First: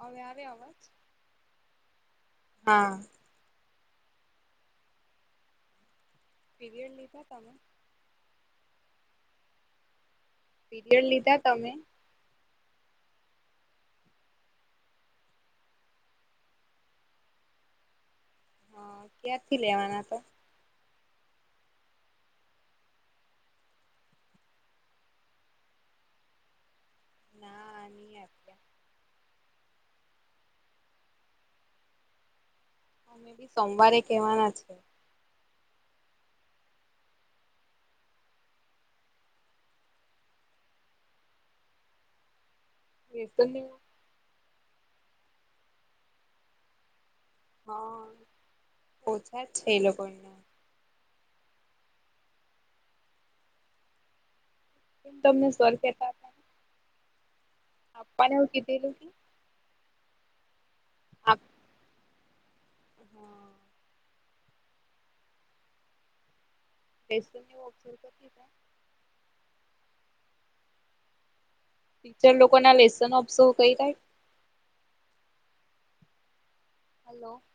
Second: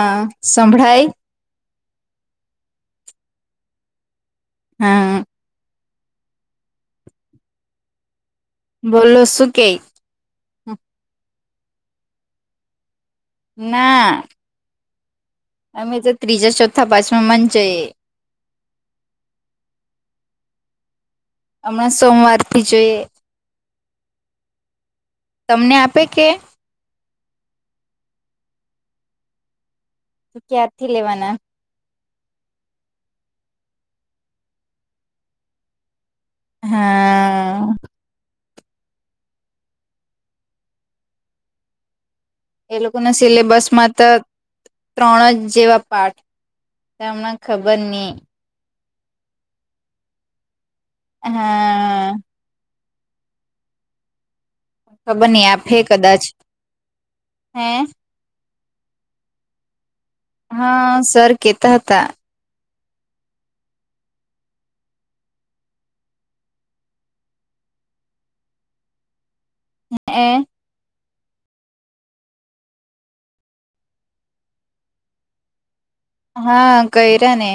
હવે આવે અવાજ સંભળાય? હા. હા. પીરિયડ લીધા તમે? બોલો શું કે પીરિયડ લીધા તમે? ના. અમે તો ત્રીજા-ચોથા-પાચમાં માંજ જઈએ. હા ક્યારથી લેવાના તો? હમણાં સોમવારથી જોઈએ. તમને આપે કે? ના નય આપ્યા. તો ક્યારથી લેવાના? મેં બી સોમવારે કહેવાના છે. હા. એ લોકો ના લેસનની સિલેબસમાં તો ત્રણ જ જેવા પાર્ટ તેમના હા, ઓછા જ છે એ લોકોને કેમ હા. ખબર નહી તમને સર આપે કેતા કદાચ હે? મને એવું કે તે લોકો હા સર આપ કેતા હતા હા. [unintelligible] [unintelligible] ટીચર લોકો ના લેસન ઓફસો કઈ કાય હા હલો કયરા ને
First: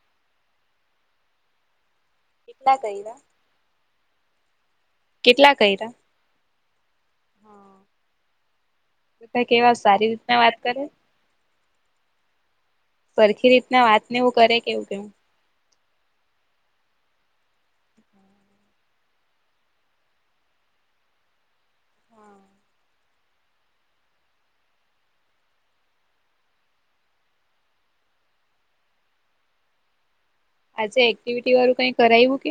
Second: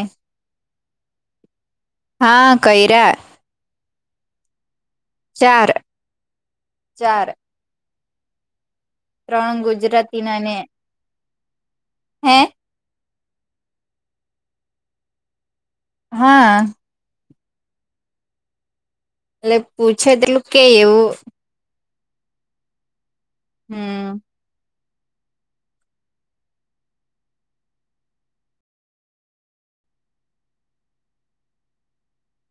હા, કર્યા. કેટલા કર્યા ચાર-ચાર. તે ત્રણ કેવા સારી ગુજરાતી ના રીતના ને વાત કરે. હે? સરખી રીતના વાત ને એવું કરે કે એવું કેમ. હા. એટલે પૂછે તેટલું કે એવું હા હમ્મ. આજે એક્ટિવિટી વારૂ કઈ કરાઈવું કે?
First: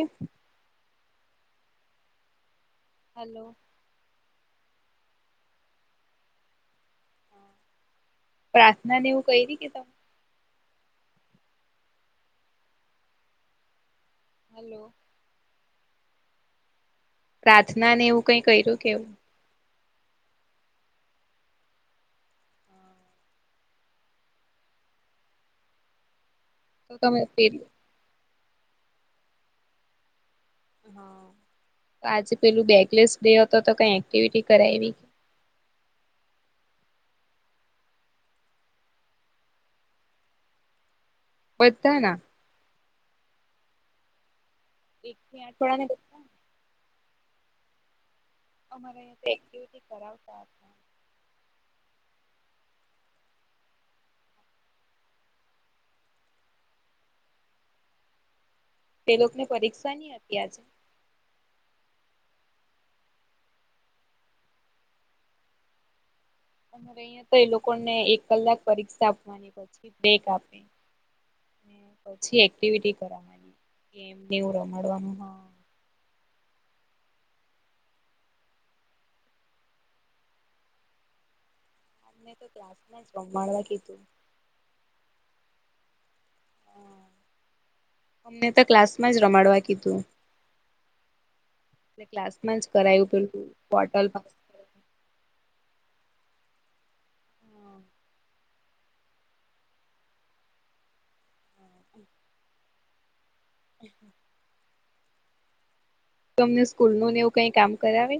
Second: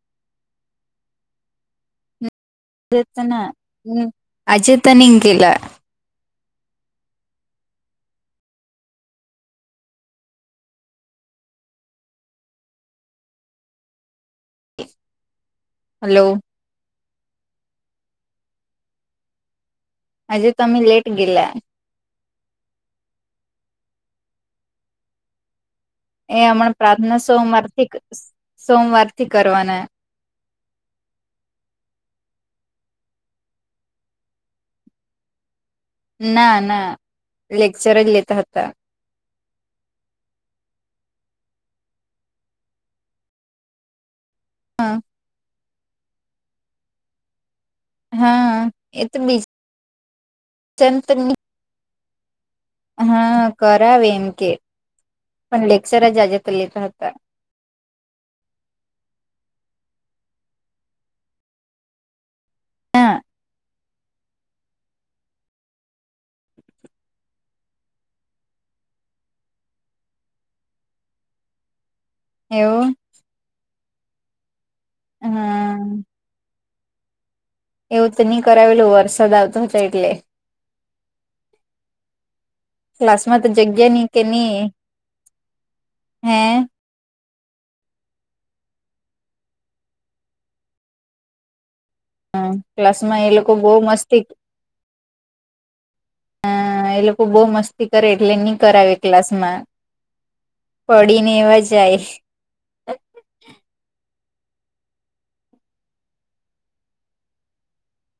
હલો જેતના હમ્મ આજે તો ની ગેલા. પ્રાર્થના ને એવું કઇરી કે ત હલો. હલો. પ્રાર્થના ને એવું કઈ કર્યું કે એવું? આજે તમે લેટ ગેલા. એ હમણાં તો પ્રાર્થના તમે સોમવાર પેલું થી સોમવાર થી કરવાના. આજે પેલું બેકલેસ ડે હતો તો કઈ એક્ટિવિટી કરાઈવી? ના, ના લેક્ચર જ લેતા હતા. પતાના. એકથી આઠવાડા ને બધા હા. અમારે એક્ટિવિટી કરાવતા હતા ચતણી. હા, કરાવે એમ કે, પણ લેક્ચર જ આજે તો લેતા હતા. એ લોકોએ પરીક્ષા નહીં આપી આજે. હા. અરે, અહીંયા તો એ લોકોને એક કલાક પરીક્ષા આપવાની, પછી બેગ આપે. પછી એવું એક્ટિવિટી કરવાની, ગમવું રમાડવાનું હોય. હા એવું તો નહીં કરાવેલું, વરસાદ આવતો હતો એટલે. અમને તો જ ક્લાસમાં તો રમાડવા જગ્યા કીધું નથી કે નહીં છે? અમને તો ક્લાસમાં કહ્યું. એ ક્લાસમાં જ કરાયું, ક્લાસમાં પેલું એ લોકો બહુ કર્ટલ મસ્તી પાસ કર. હા, એ લોકો બહુ મસ્તી કરે એટલે નહીં કરાવે ક્લાસ મા. પડીને એવા જાય. હમ. તમને સ્કૂલનું ને એવું કંઈ કામ કરાવે?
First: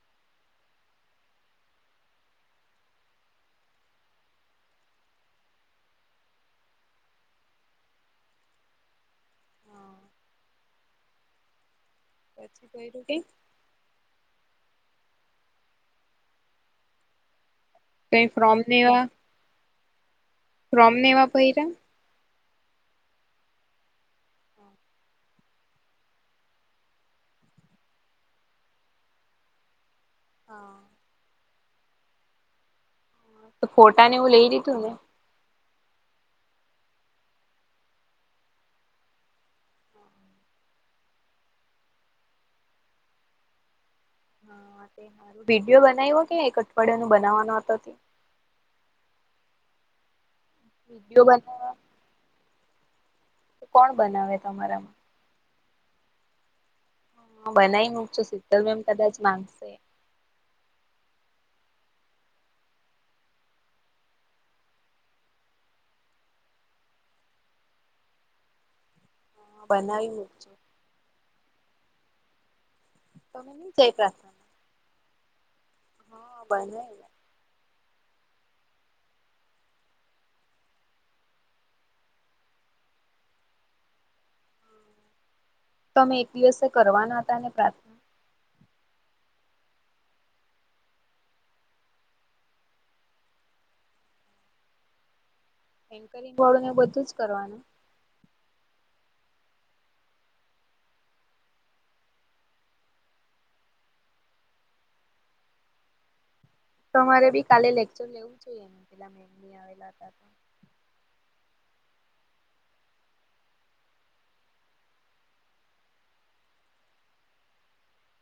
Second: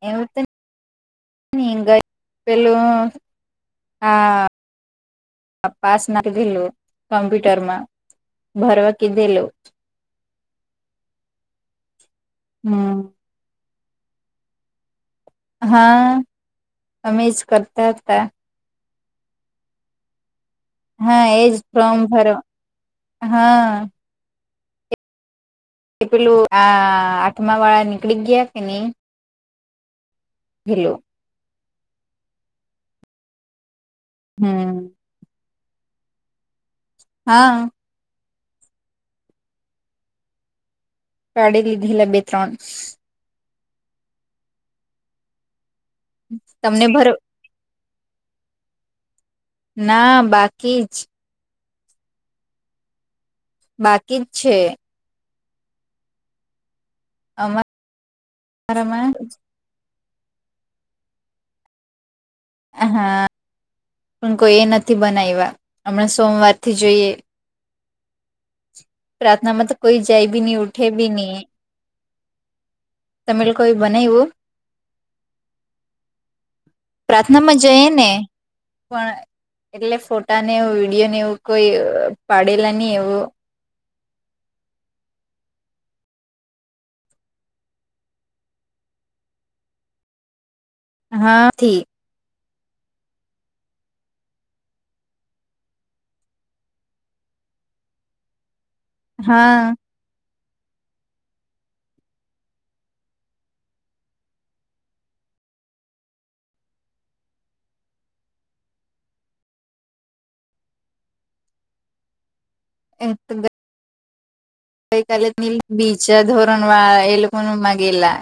એવું છે. પેલું આ હા. પાસ નાખી દીધેલું, કમ્પ્યુટરમાં ભરવા દીધેલું. પછી કોઈ કંઈ? હમ હા, અમે જ કર. કઈ ફોર્મ લેવા? હા, એવા એ જ ભર્યા ફોર્મ ભરો, હા. કે પેલા આ આઠમા વાળા નીકળી ગયા કે નહી? હેલો. તો ને એવું લઈ હમ લીધું. હા. ગાડી લીધેલી બે-ત્રણ. હા, વીડિયો બનાવ્યો કે તમને ભર અઠવાડિયાનું બનાવવાનો હતો? ના બાકી જ. વિડીયો બનાવ કોણ બાકી જ બનાવે છે તમારામાં? હા, બનાવી મૂકશો. શીતલ મે એમ અમારામાં કદાચ માંગશે. હા, પણ કોઈએ નથી બનાવ્યા હમણાં. સોમવારથી જોઈએ. હા પ્રાર્થનામાં તો કોઈ બનાવી જાય બી મૂકજો નહી, ઉઠે બી નહી. તમે તમારામાંથી નહી કોઈ જાય બનાવેવું? પ્રાર્થનામાં હા બને. પ્રાર્થનામાં જઈને. પણ એટલે ફોટા ને એવો વીડિયો ને, એવું કોઈ પાડેલા નથી એવું. તમે એક દિવસે કરવાના હતા ને, પ્રાર્થના? હા થી. એન્કરિંગ વાળું ને, બધું જ કરવાનું. હા. તો રે, બી કાલે લેક્ચર લેવું જોઈએ, એ પેલા મેમના આવેલા હતા. એ. કાલે નીચેનાં ધોરણવાળા એ લોકો કોને માગેલા?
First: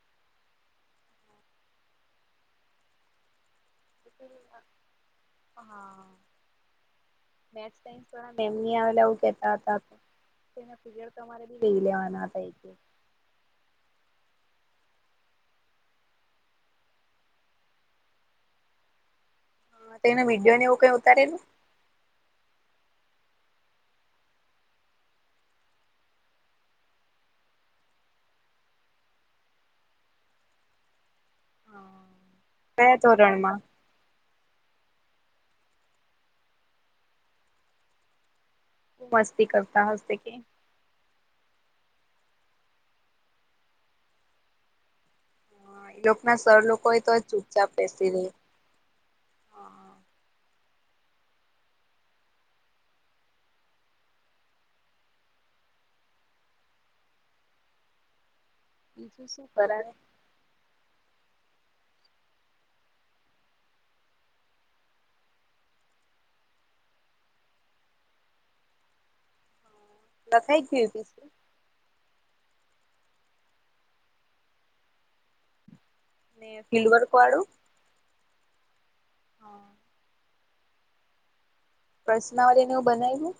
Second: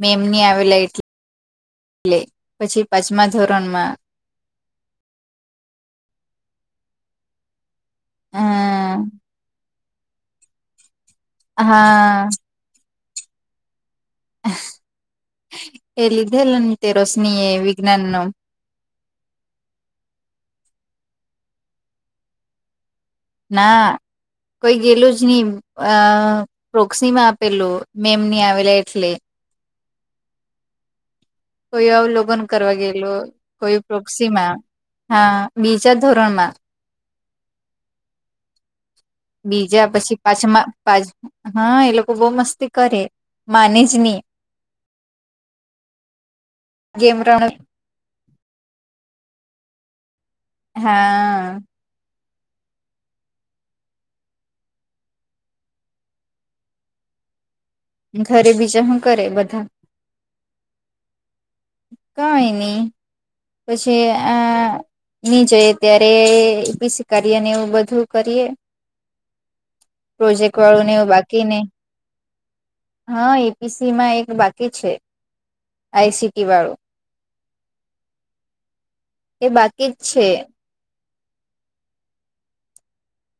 મેં એમને કહ્યું, એટલે પછી પાંચમા ધોરણમાં. હા. મેથ્સ-સાયન્સવાળા મેમની આવેલા, હા આવું કહેતા હતા. પીરિયડ તમારે બી લેવા હા ને. એ લીધેલું, રોશનીએ વિજ્ઞાનનું. એને વિડયોન એવું કઈ ઉતારેલુ? ના. કોઈ ગેલું જ ની અ પ્રોક્સીમાં આપેલું, મેમ ની આવેલા એટલે. હા. અવલોકન કરવા કયા ગયેલો, ધોરણમાં કોઈ પ્રોક્સીમાં. હા, બીજા ધોરણમાં ખુબ મસ્તી કરતા બીજા પછી હશે કે પાછમાં પાહા, એ લોકો બઉ મસ્તી કરે માને જ ની. હ, ઈ લોકના સર લોકો એતો ગેમ રણ ચુપચાપ બેસી રે. હા. ઘરે બીજા હું કરે બીજું શું બધા? કરાવે કઈ ની પછી આ ની જોયે, ત્યારે એપીસી કાર્ય ને, એવું બધું કરીએ. [unintelligible] પ્રોજેક્ટ વાળું ગયું ને એવું પીછું બાકીને. હા, એપીસીમાં એક બાકી છે, આઇસી. અને ફિલ્ડવર્ક વાળું? એ બાકી જ છે. પ્રશ્નાવલી ને, એવું બનાયવું.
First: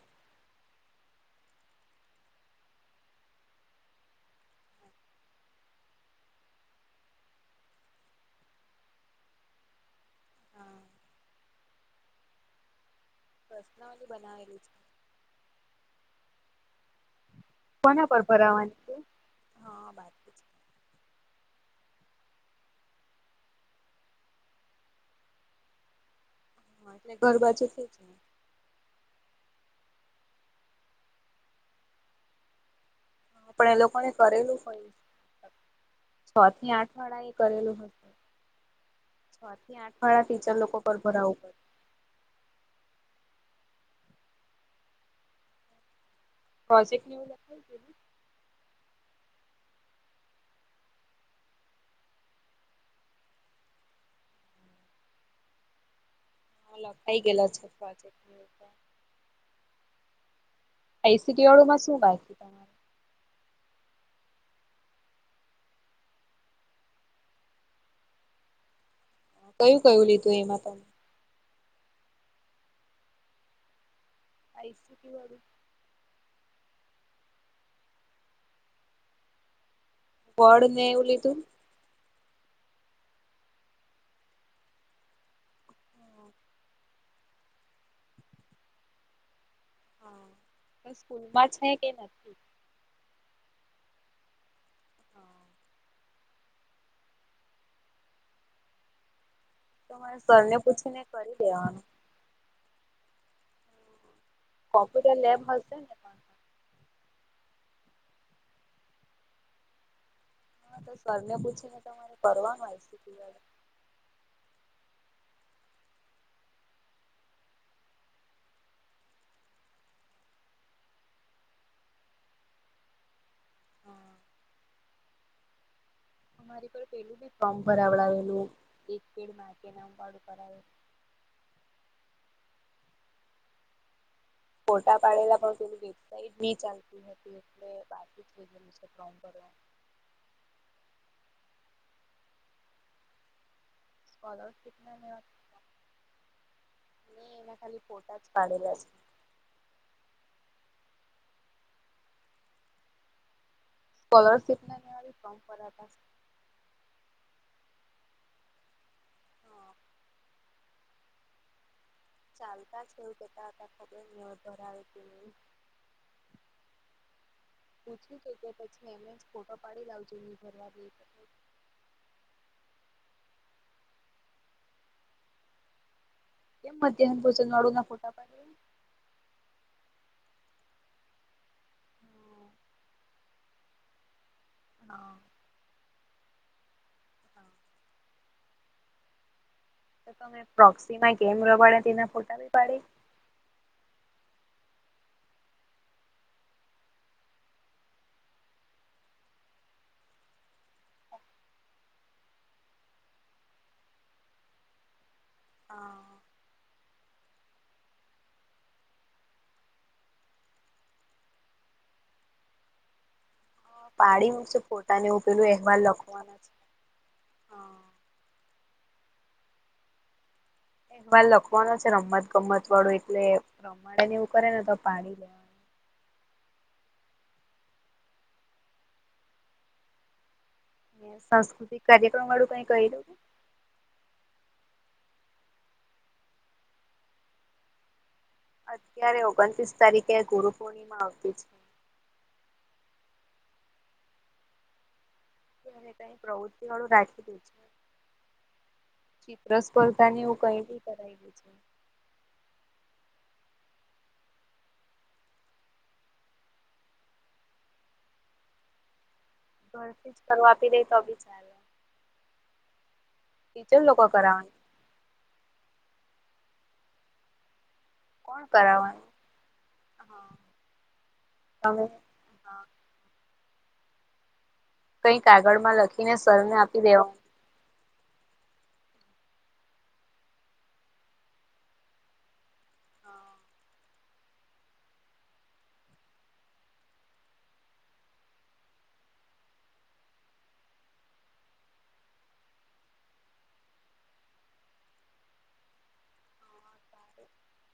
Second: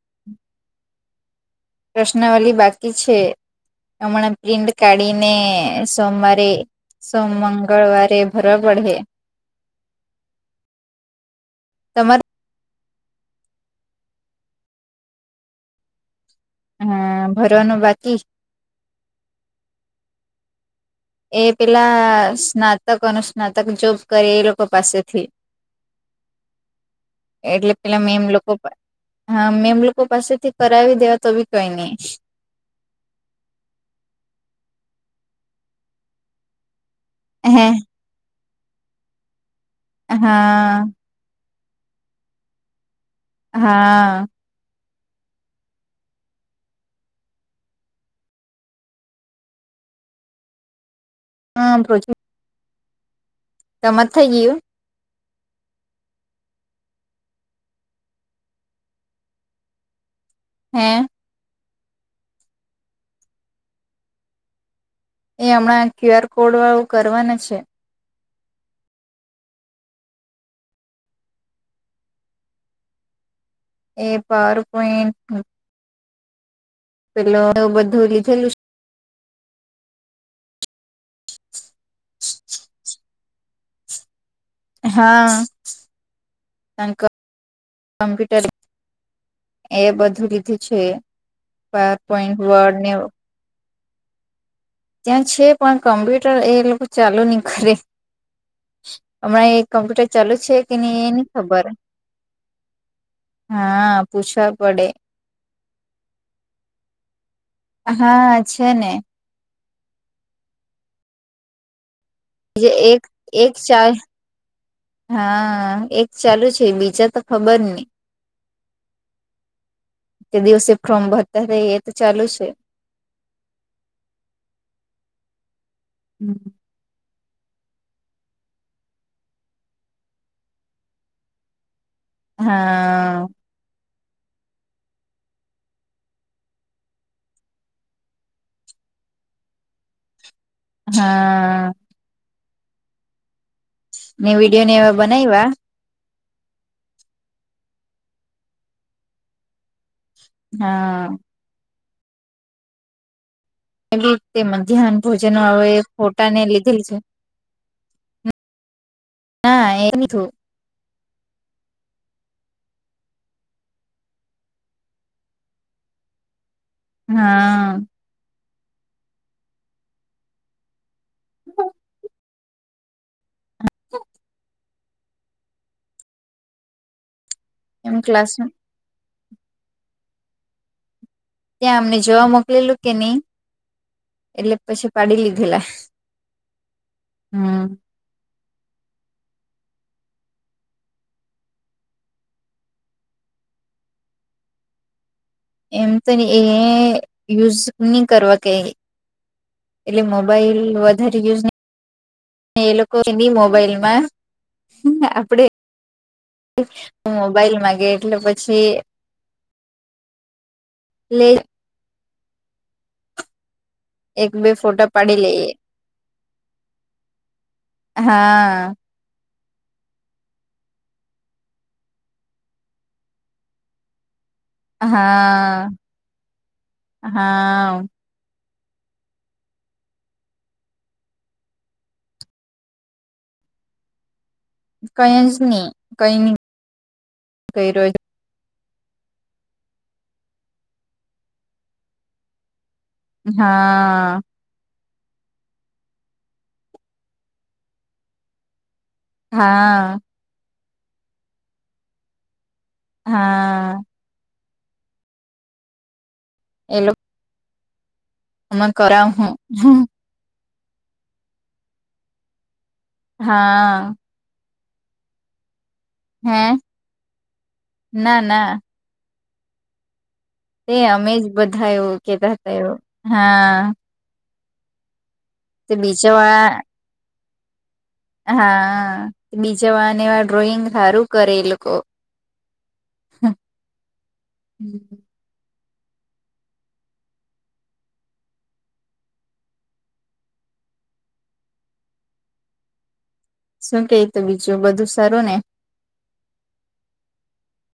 પ્રશ્નાવલી બાકી છે. હમણાં પ્રિન્ડ કાઢીને, સોમવારે સોમ-મંગળવારે ભરવા પડે. [unintelligible] તમારે પ્રશ્નાવલી બનાવેલી છે. હા. કોના પર ભરવાની છે, હા. છે. એ પેલા સ્નાતક-અનુસ્નાતક જોબ કરે, એ લોકો પાસેથી હા એટલે ઘર એટલે બાજુથી જ પેલા ને મેમ લોકો પા હા, મેમ લોકો પાસેથી કરાવી દેવા તો, બી કઈ નઈ. આપડે લોકોને કરેલું હોય, છ થી આઠ વાડાએ હે કરેલું હોય, છ થી આઠ હા વાળા ટીચર લોકો હા પર ભરાવું પડે. હા. પ્રોજેકટ. હા, પ્રોજેકટ. તમાર થઈ ગયું. હ, લખાઈ ગેલા છે, પ્રોજેક્ટ તો. હે. શુ બાકી તમારે? એ હમણાં ક્યુઆર કોડ વાળું કરવાના છે. કયું-કયું લીધું એમાં તો? એ આઈસીટી પાવરપોઈન્ટ. વાળું પેલો એવું બધું લીધેલું. બોડને એવું લીધું? હા. હા [unintelligible] એ હા બધું લીધું છે, એ સ્કૂલમાં છે કે પાર નથી પોઈન્ટ વર્ડ ને. ત્યા હા છે, પણ કોમ્પ્યુટર એ લોકો ચાલુ ની કરે, હમણાં એક તો કમ્પ્યુટર મારે ચાલુ છે સરને કે ની, પૂછીને એ નહીં કરી ખબર, દેવાનું હા પૂછ. કોમ્પ્યુટર લેબમાં સેને? હા, છેને. હ, તો સરને પૂછીને. તમારે કરવાનું આઈસીટી વાળું એક-એક. હા, એક ચાલુ છે, બીજા તો ખબર નહી. તે દિવસે ફોર્મ ભરતા એતો ચાલુ છે. હા હમ. મારી પર પેલુ બી ફોર્મ ભરાવડાવેલુ, એક પેડ મા કે નામ વાલુ. હા. ફોટા પાડેલા પણ તેની વેબસાઇટ ની ચાલતી હતી, એટલે બાકી જ રેય ગેલુ છે, ફોર્મ ભરવાનુ. હા. મે વિડીયોને સ્કોલરશીપ એવા ના બનાઇવા. ની એના ખાલી ફોટાજ પાડેલા છે. હા. એવી રીતે સ્કોલરશીપ ના મધ્યાહન લેવા ભોજન ફોર્મ આવે. ભરાતા તને લીધેલી છે, હ હા એમીઠુ. ચાલતા છે, એવુ કેતા હતા ખબર ની, હવે ઘરે આવે કેની. હા. પછી એમજ ફોટો પાડી લાવજો ની, ભરવા દેય તો. [unintelligible] હ. [unintelligible] કેમ મધ્યાહન ભોજન વારુના એમ ફોટા પાડે. ક્લાસમાં ત્યા અમને જોવા હા મોકલેલુ કેની, એટલે પછી પાડી લીધેલા. હા હમ. તો તમે પ્રોક્સીમા ગેમ રમાડે તેના ફોટા બી પાડી. એમ તો ને, એ યુઝ નહી કરવા કઈ. એટલે મોબાઈલ વધારે યુઝ નહી. એ લોકોની મોબાઈલ મા હમ આપડે. હા. મોબાઈલ માંગે એટલે પછી. લે એક પાડી બે મુકશે ફોટા ફોટાને પાડી ઉપેલુ લઈએ અહેવાલ લખવાના છે હ હા. એહવાલ લખવાનો છે રમત ગમત વાળું એટલે રમાડેને એવુ. હા હા. સાંસ્કૃતિક કાર્યક્રમ વાળુ કઈ કર્યું કે કઈ જ નહી કઈ ની કર્યું તો. અત્યારે ઓગણત્રીસ તારીખે ગુરુ પૂર્ણિમા આવતી છે. હા. તયારે કઈ પ્રવૃત્તિ વાળુ રાખેલુ છે. ચિત્ર હા સ્પર્ધાને એવુ કઈબી કરાયદે છે. હા. એ લોકો. અમા કરાવ હું. ઘરથીજ કરવા આપી દે તો બી ચાલે. ટીચર હા લોકો કરાવની. હે. ના કોણ ના કરવાનું હ. તે અમે જ બધા એવું કેતા હતા એ હા. કઈ તે કાગળમાં લખીને બીજા સર ને વાળા આપી દેવાનું. હા બીજા વારને એ વાર ડ્રોઈંગ હારું કરે એ લોકો. હા હમ. શું કેય તો બીજું બધું સારું ને.